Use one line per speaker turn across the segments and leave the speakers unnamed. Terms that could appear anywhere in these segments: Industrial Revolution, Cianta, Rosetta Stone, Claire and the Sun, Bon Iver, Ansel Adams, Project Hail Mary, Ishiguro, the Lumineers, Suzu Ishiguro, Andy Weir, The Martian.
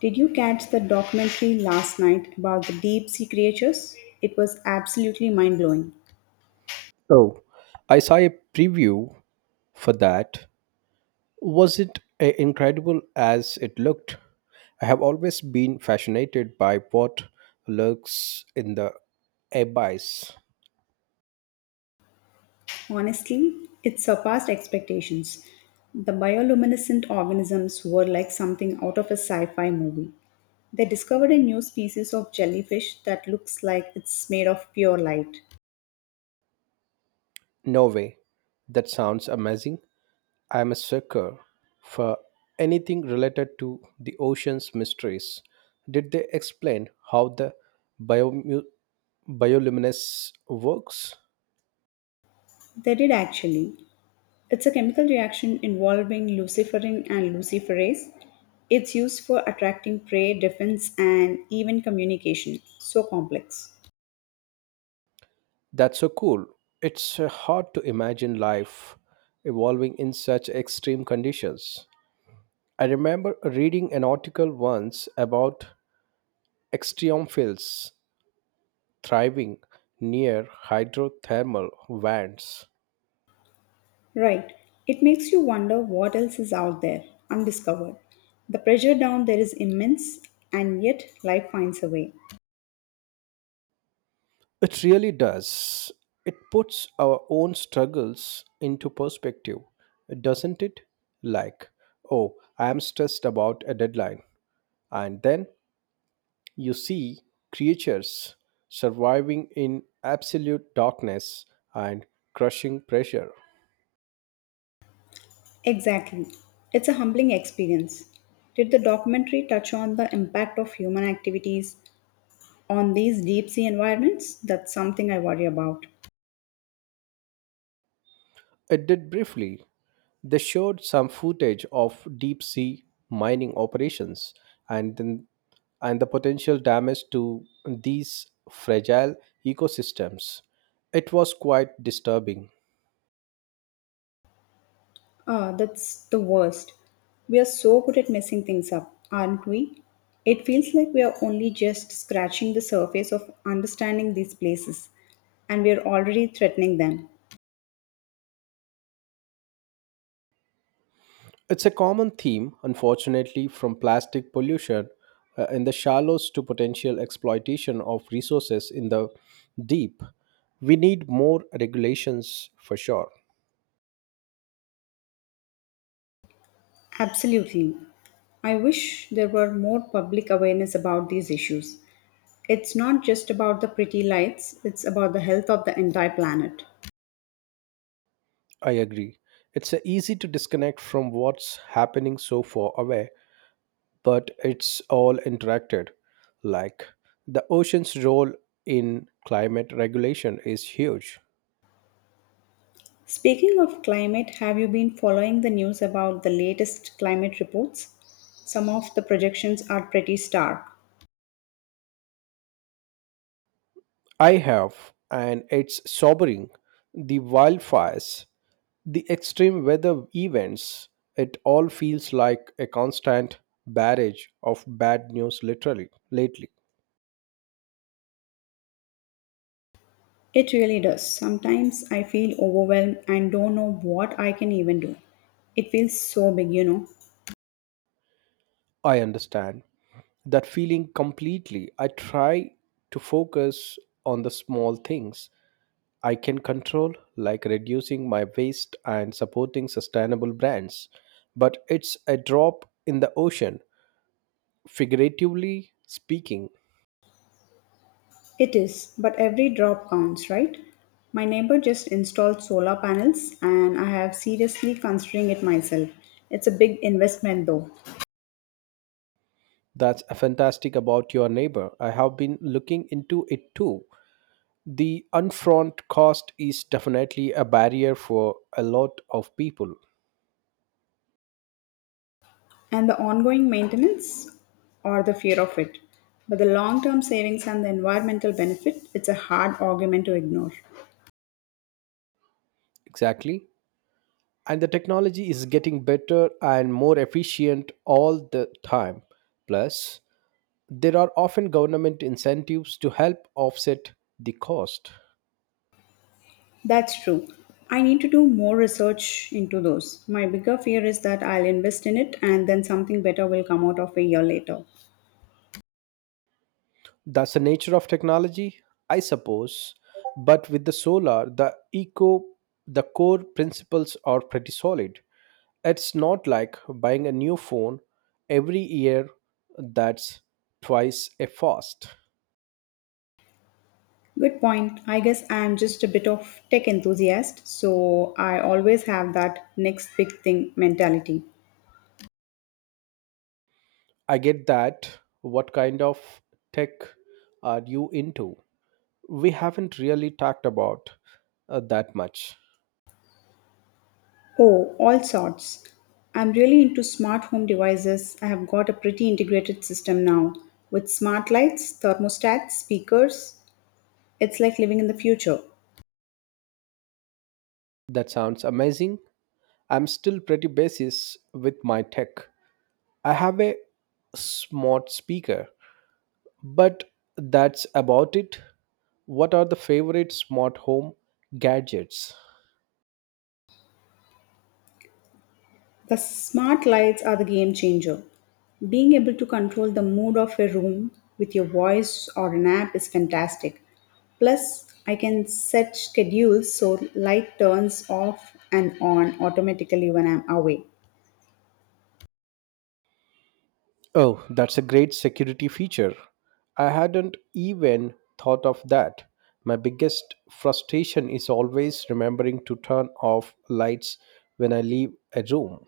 Did you catch the documentary last night about the deep sea creatures? It was absolutely mind blowing.
Oh, I saw a preview for that. Was it incredible as it looked? I have always been fascinated by what lurks in the abyss.
Honestly, it surpassed expectations. The bioluminescent organisms were like something out of a sci fi movie. They discovered a new species of jellyfish that looks like it's made of pure light.
No way. That sounds amazing. I am a sucker for anything related to the ocean's mysteries. Did they explain how the biomu bioluminescence works?
They did actually. It's a chemical reaction involving luciferin and luciferase. It's used for attracting prey, defense, and even communication. So complex.
That's so cool. It's hard to imagine life evolving in such extreme conditions. I remember reading an article once about extremophiles thriving near hydrothermal vents.
Right. It makes you wonder what else is out there, undiscovered. The pressure down there is immense, and yet life finds a way.
It really does. It puts our own struggles into perspective, doesn't it? Like, oh, I am stressed about a deadline. And then you see creatures surviving in absolute darkness and crushing pressure.
Exactly. It's a humbling experience. Did the documentary touch on the impact of human activities on these deep sea environments? That's something I worry about.
It did briefly. They showed some footage of deep sea mining operations and then and the potential damage to these fragile ecosystems. It was quite disturbing.
Ah, that's the worst. We are so good at messing things up, aren't we? It feels like we are only just scratching the surface of understanding these places, and we are already threatening them.
It's a common theme, unfortunately, from plastic pollution in the shallows to potential exploitation of resources in the deep. We need more regulations for sure.
Absolutely. I wish there were more public awareness about these issues. It's not just about the pretty lights, it's about the health of the entire planet.
I agree. It's easy to disconnect from what's happening so far away, but it's all interacted. Like the ocean's role in climate regulation is huge.
Speaking of climate, have you been following the news about the latest climate reports? Some of the projections are pretty stark.
I have, and it's sobering. The wildfires, the extreme weather events, it all feels like a constant barrage of bad news literally lately.
It really does. Sometimes I feel overwhelmed and don't know what I can even do. It feels so big, you know.
I understand that feeling completely. I try to focus on the small things I can control, like reducing my waste and supporting sustainable brands. But it's a drop in the ocean, figuratively speaking.
It is, but every drop counts, right? My neighbor just installed solar panels and I have seriously considering it myself. It's a big investment though.
That's fantastic about your neighbor. I have been looking into it too. The upfront cost is definitely a barrier for a lot of people.
And the ongoing maintenance or the fear of it. But the long term savings and the environmental benefit, it's a hard argument to ignore.
Exactly. And the technology is getting better and more efficient all the time. Plus, there are often government incentives to help offset the cost.
That's true. I need to do more research into those. My bigger fear is that I'll invest in it and then something better will come out of a year later.
That's the nature of technology, I suppose. But with the solar, the eco, the core principles are pretty solid. It's not like buying a new phone every year that's twice a fast.
Good point. I guess I'm just a bit of tech enthusiast, so I always have that next big thing mentality.
I get that. What kind of tech are you into? We haven't really talked about that much.
Oh, all sorts. I'm really into smart home devices. I have got a pretty integrated system now with smart lights, thermostats, speakers. It's like living in the future.
That sounds amazing. I'm still pretty basis with my tech. I have a smart speaker, but that's about it. What are the favorite smart home gadgets?
The smart lights are the game changer. Being able to control the mood of a room with your voice or an app is fantastic. Plus, I can set schedules so light turns off and on automatically when I'm away.
Oh, that's a great security feature. I hadn't even thought of that. My biggest frustration is always remembering to turn off lights when I leave a room.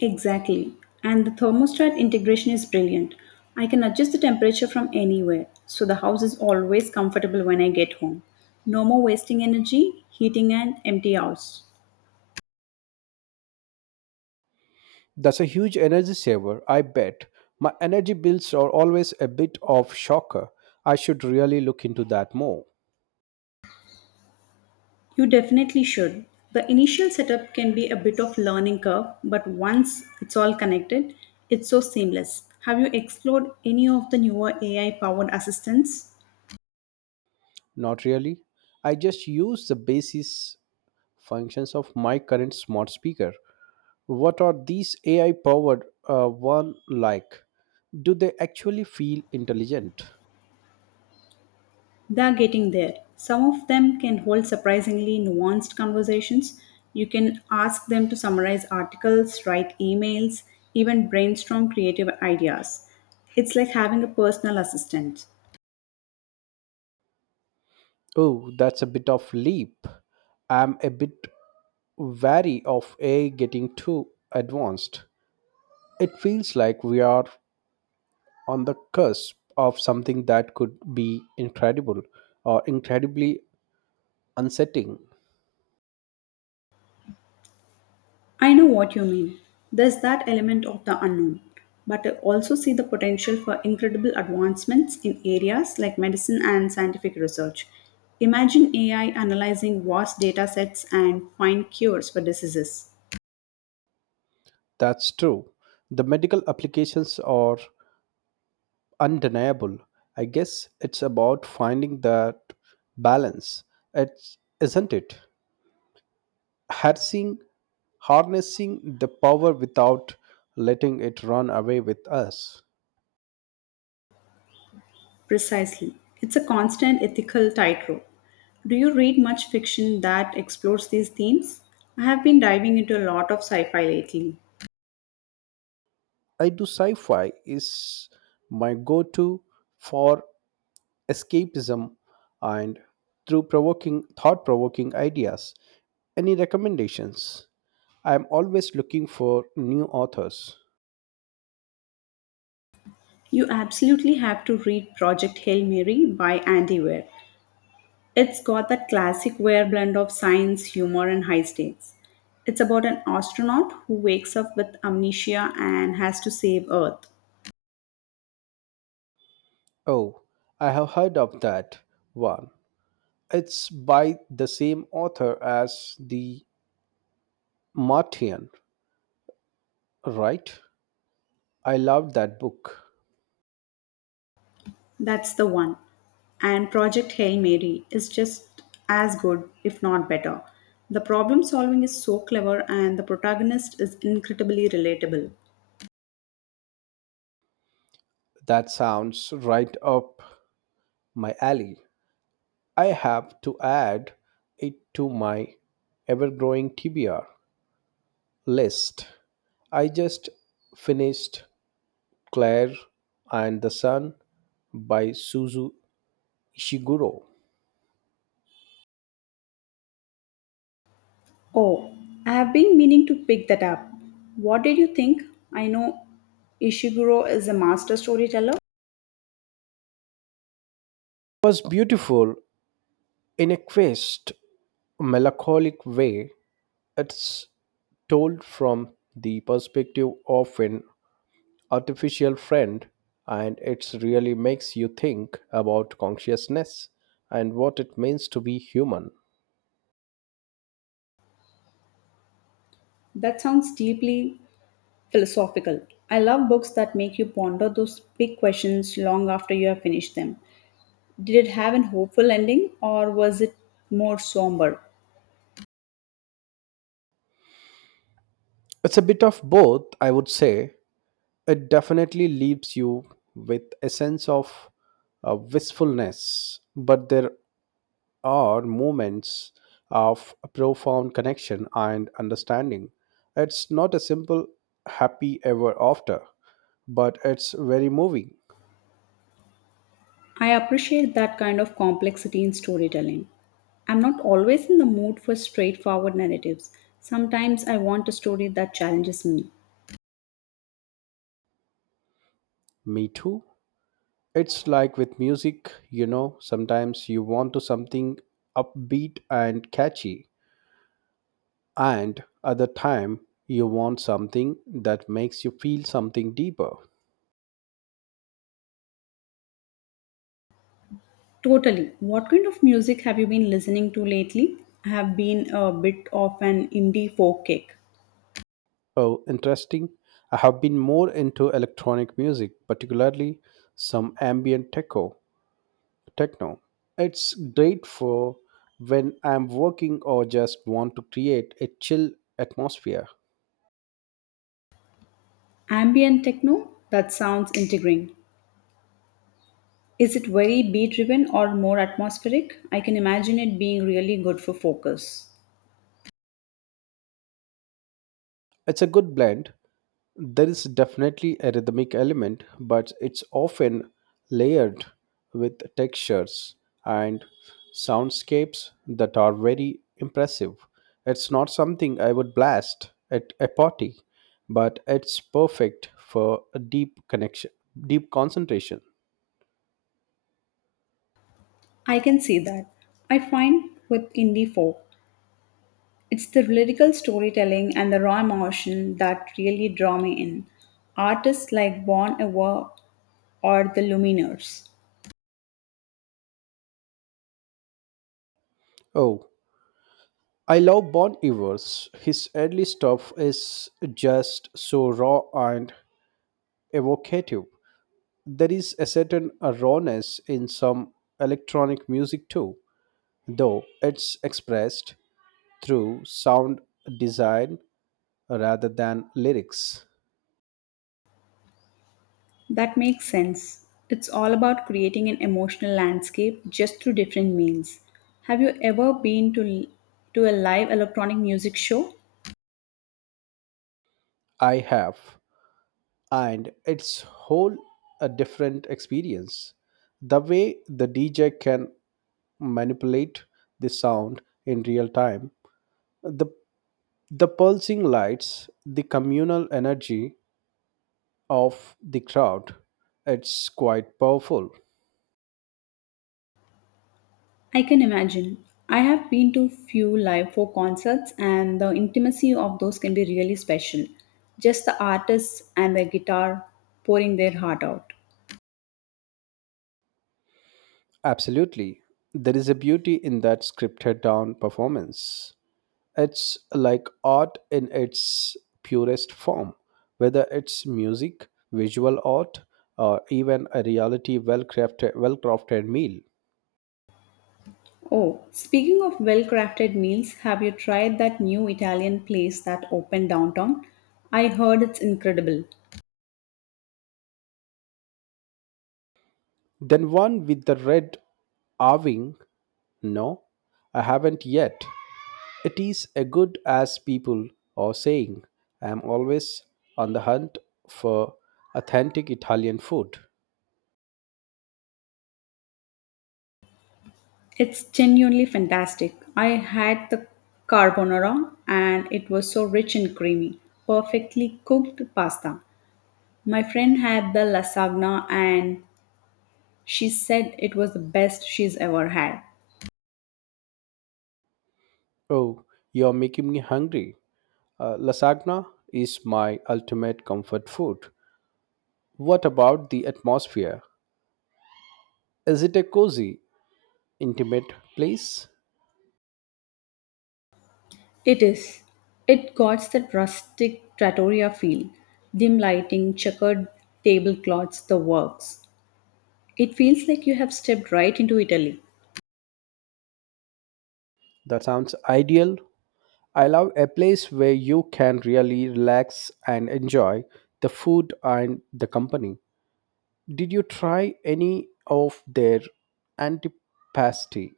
Exactly. And the thermostat integration is brilliant. I can adjust the temperature from anywhere, so the house is always comfortable when I get home. No more wasting energy heating an empty house.
That's a huge energy saver, I bet. My energy bills are always a bit of shocker. I should really look into that more.
You definitely should. The initial setup can be a bit of learning curve, but once it's all connected, it's so seamless. Have you explored any of the newer AI powered assistants?
Not really. I just use the basis functions of my current smart speaker. What are these AI powered one like? Do they actually feel intelligent?
They're getting there. Some of them can hold surprisingly nuanced conversations. You can ask them to summarize articles, write emails, even brainstorm creative ideas. It's like having a personal assistant.
Oh, that's a bit of leap. I'm a bit wary of AI getting too advanced. It feels like we are on the cusp of something that could be incredible or incredibly unsettling.
I know what you mean. There's that element of the unknown, but I also see the potential for incredible advancements in areas like medicine and scientific research. Imagine AI analyzing vast data sets and find cures for diseases.
That's true. The medical applications are undeniable. I guess it's about finding that balance, it's, isn't it? Harnessing, harnessing the power without letting it run away with us.
Precisely. It's a constant ethical tightrope. Do you read much fiction that explores these themes? I have been diving into a lot of sci fi lately.
I do sci fi is my go to for escapism and through provoking thought provoking ideas. Any recommendations? I am always looking for new authors.
You absolutely have to read Project Hail Mary by Andy Weir. It's got that classic wear blend of science, humor, and high stakes. It's about an astronaut who wakes up with amnesia and has to save Earth.
Oh, I have heard of that one. It's by the same author as The Martian, right? I loved that book.
That's the one. And Project Hail Mary is just as good, if not better. The problem solving is so clever, and the protagonist is incredibly relatable.
That sounds right up my alley. I have to add it to my ever growing TBR list. I just finished Claire and the Sun by Suzu Ishiguro. It
Oh, I have been meaning to pick that up. What did you think? I know Ishiguro is a master storyteller.
was beautiful in a quest melancholic way. It's told from the perspective of an artificial friend, and it really makes you think about consciousness and what it means to be human.
That sounds deeply philosophical. I love books that make you ponder those big questions long after you have finished them. Did it have an hopeful ending or was it more somber?
It's a bit of both, I would say. It definitely leaves you with a sense of wistfulness, but there are moments of profound connection and understanding. It's not a simple happy ever after, but it's very moving.
I appreciate that kind of complexity in storytelling. I'm not always in the mood for straightforward narratives. Sometimes I want a story that challenges me.
Me too. It's like with music, you know, sometimes you want to something upbeat and catchy, and other time you want something that makes you feel something deeper.
Totally. What kind of music have you been listening to lately? I have been a bit of an indie folk kick.
Oh, interesting. I have been more into electronic music, particularly some techno. It's great for when I'm working or just want to create a chill atmosphere.
Ambient techno? That sounds intriguing. Is it very beat driven or more atmospheric? I can imagine it being really good for focus.
It's a good blend. There is definitely a rhythmic element, but it's often layered with textures and soundscapes that are very impressive. It's not something I would blast at a party, but it's perfect for a deep concentration.
I can see that. I find with indie folk, it's the lyrical storytelling and the raw emotion that really draw me in. Artists like Bon Iver or the Lumineers.
Oh, I love Bon Iver's. His early stuff is just so raw and evocative. There is a certain rawness in some electronic music too, though it's expressed through sound design rather than lyrics.
That makes sense. It's all about creating an emotional landscape just through different means. Have you ever been to a live electronic music show?
I have, and it's whole a different experience. The way the DJ can manipulate the sound in real time, the the pulsing lights, the communal energy of the crowd, it's quite powerful.
I can imagine. I have been to few live folk concerts and the intimacy of those can be really special. Just the artists and their guitar pouring their heart out.
Absolutely. There is a beauty in that scripted down performance. It's like art in its purest form, whether it's music, visual art, or even a reality well crafted meal.
Oh, speaking of well-crafted meals, have you tried that new Italian place that opened downtown? I heard it's incredible.
Then one with the red carving, no, I haven't yet. It is a good as people are saying. I am always on the hunt for authentic Italian food.
It's genuinely fantastic. I had the carbonara and it was so rich and creamy, perfectly cooked pasta. My friend had the lasagna and she said it was the best she's ever had.
Oh, you're making me hungry. Lasagna is my ultimate comfort food. What about the atmosphere? Is it a cozy, intimate place?
It is. It got that rustic trattoria feel. Dim lighting, checkered tablecloths, the works. It feels like you have stepped right into Italy.
That sounds ideal. I love a place where you can really relax and enjoy the food and the company. Did you try any of their antipasti?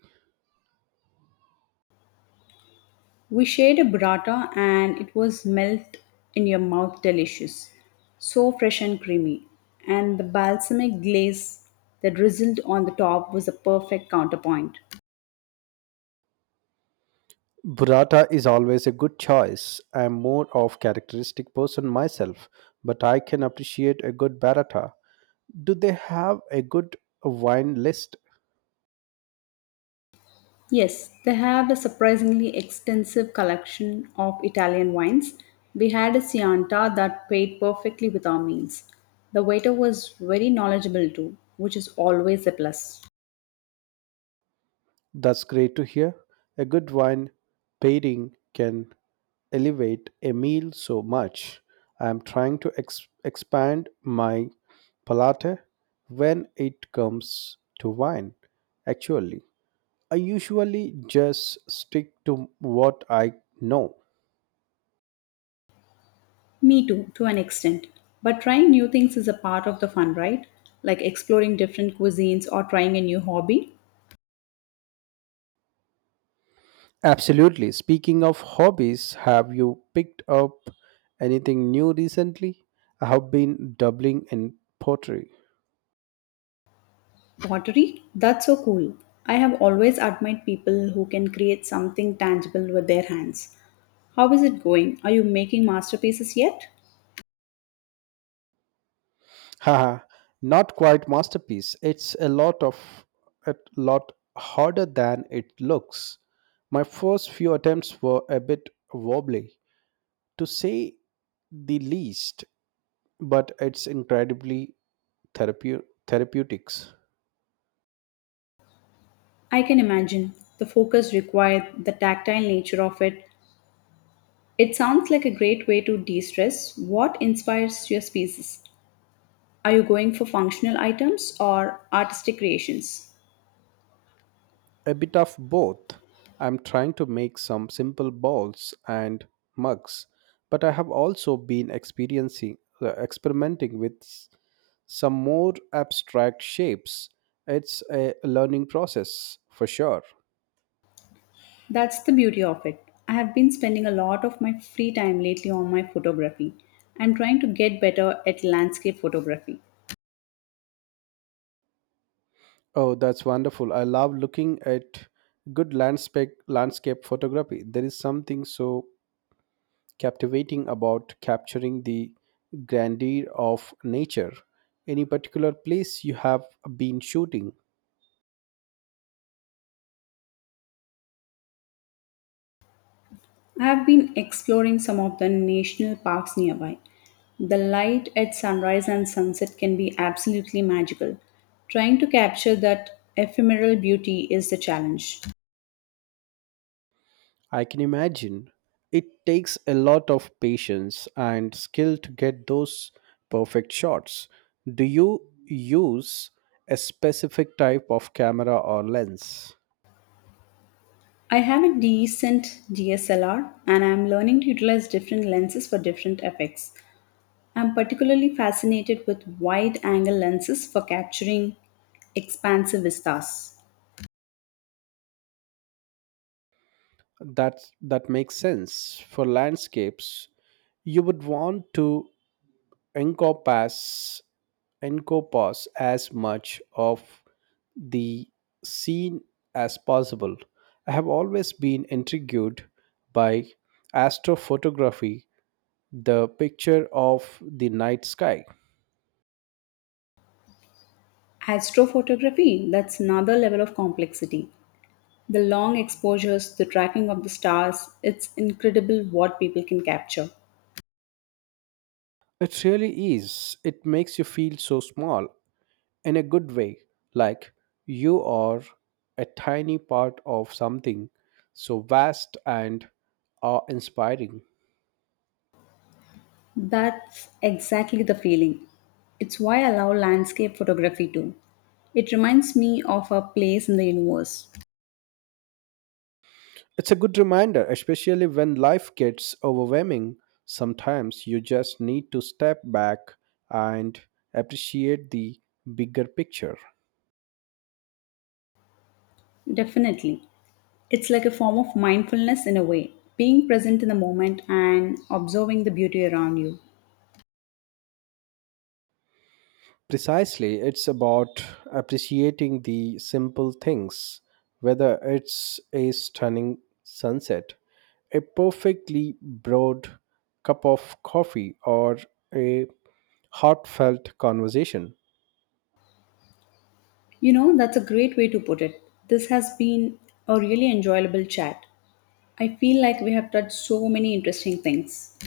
We shared a burrata and it was melt in your mouth delicious. So fresh and creamy. And the balsamic glaze that drizzled on the top was a perfect counterpoint.
Burrata is always a good choice. I am more of characteristic person myself, but I can appreciate a good burrata. Do they have a good wine list?
Yes, they have a surprisingly extensive collection of Italian wines. We had a Cianta that paired perfectly with our meals. The waiter was very knowledgeable too, which is always a plus.
That's great to hear. A good wine pairing can elevate a meal so much. I am trying to expand my palate when it comes to wine. Actually, I usually just stick to what I know.
Me too, to an extent. But trying new things is a part of the fun, right? Like exploring different cuisines or trying a new hobby.
Absolutely. Speaking of hobbies, have you picked up anything new recently? I have been doubling in pottery.
Pottery? That's so cool. I have always admired people who can create something tangible with their hands. How is it going? Are you making masterpieces yet?
Haha, not quite masterpiece. It's a lot harder than it looks. My first few attempts were a bit wobbly, to say the least, but it's incredibly therapeutics.
I can imagine the focus required, the tactile nature of it. It sounds like a great way to de stress. What inspires your pieces? Are you going for functional items or artistic creations?
A bit of both. I'm trying to make some simple balls and mugs, but I have also been experiencing experimenting with some more abstract shapes. It's a learning process for sure.
That's the beauty of it. I have been spending a lot of my free time lately on my photography. I'm trying to get better at landscape photography.
Oh, that's wonderful. I love looking at good landscape photography. There is something so captivating about capturing the grandeur of nature. Any particular place you have been shooting?
I have been exploring some of the national parks nearby. The light at sunrise and sunset can be absolutely magical. Trying to capture that ephemeral beauty is the challenge.
I can imagine. It takes a lot of patience and skill to get those perfect shots. Do you use a specific type of camera or lens?
I have a decent DSLR and I am learning to utilize different lenses for different effects. I'm particularly fascinated with wide angle lenses for capturing expansive vistas.
That makes sense. For landscapes, you would want to encompass encompass as much of the scene as possible. I have always been intrigued by astrophotography the picture of the night sky.
Astrophotography, that's another level of complexity. The long exposures, the tracking of the stars, it's incredible what people can capture.
It really is. It makes you feel so small in a good way, like you are a tiny part of something so vast and awe inspiring.
That's exactly the feeling. It's why I love landscape photography too. It reminds me of our place in the universe.
It's a good reminder, especially when life gets overwhelming. Sometimes you just need to step back and appreciate the bigger picture.
Definitely. It's like a form of mindfulness in a way, being present in the moment and observing the beauty around you.
Precisely, it's about appreciating the simple things, whether it's a stunning sunset, a perfectly brewed cup of coffee, or a heartfelt conversation.
You know, that's a great way to put it. This has been a really enjoyable chat. I feel like we have touched so many interesting things.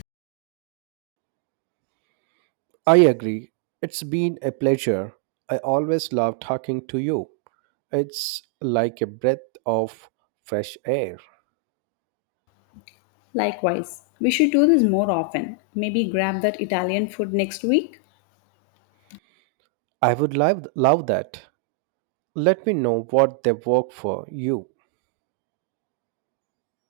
I agree. It's been a pleasure. I always love talking to you. It's like a breath of fresh air.
Likewise, we should do this more often. Maybe grab that Italian food next week?
I would love that. Let me know what they work for you.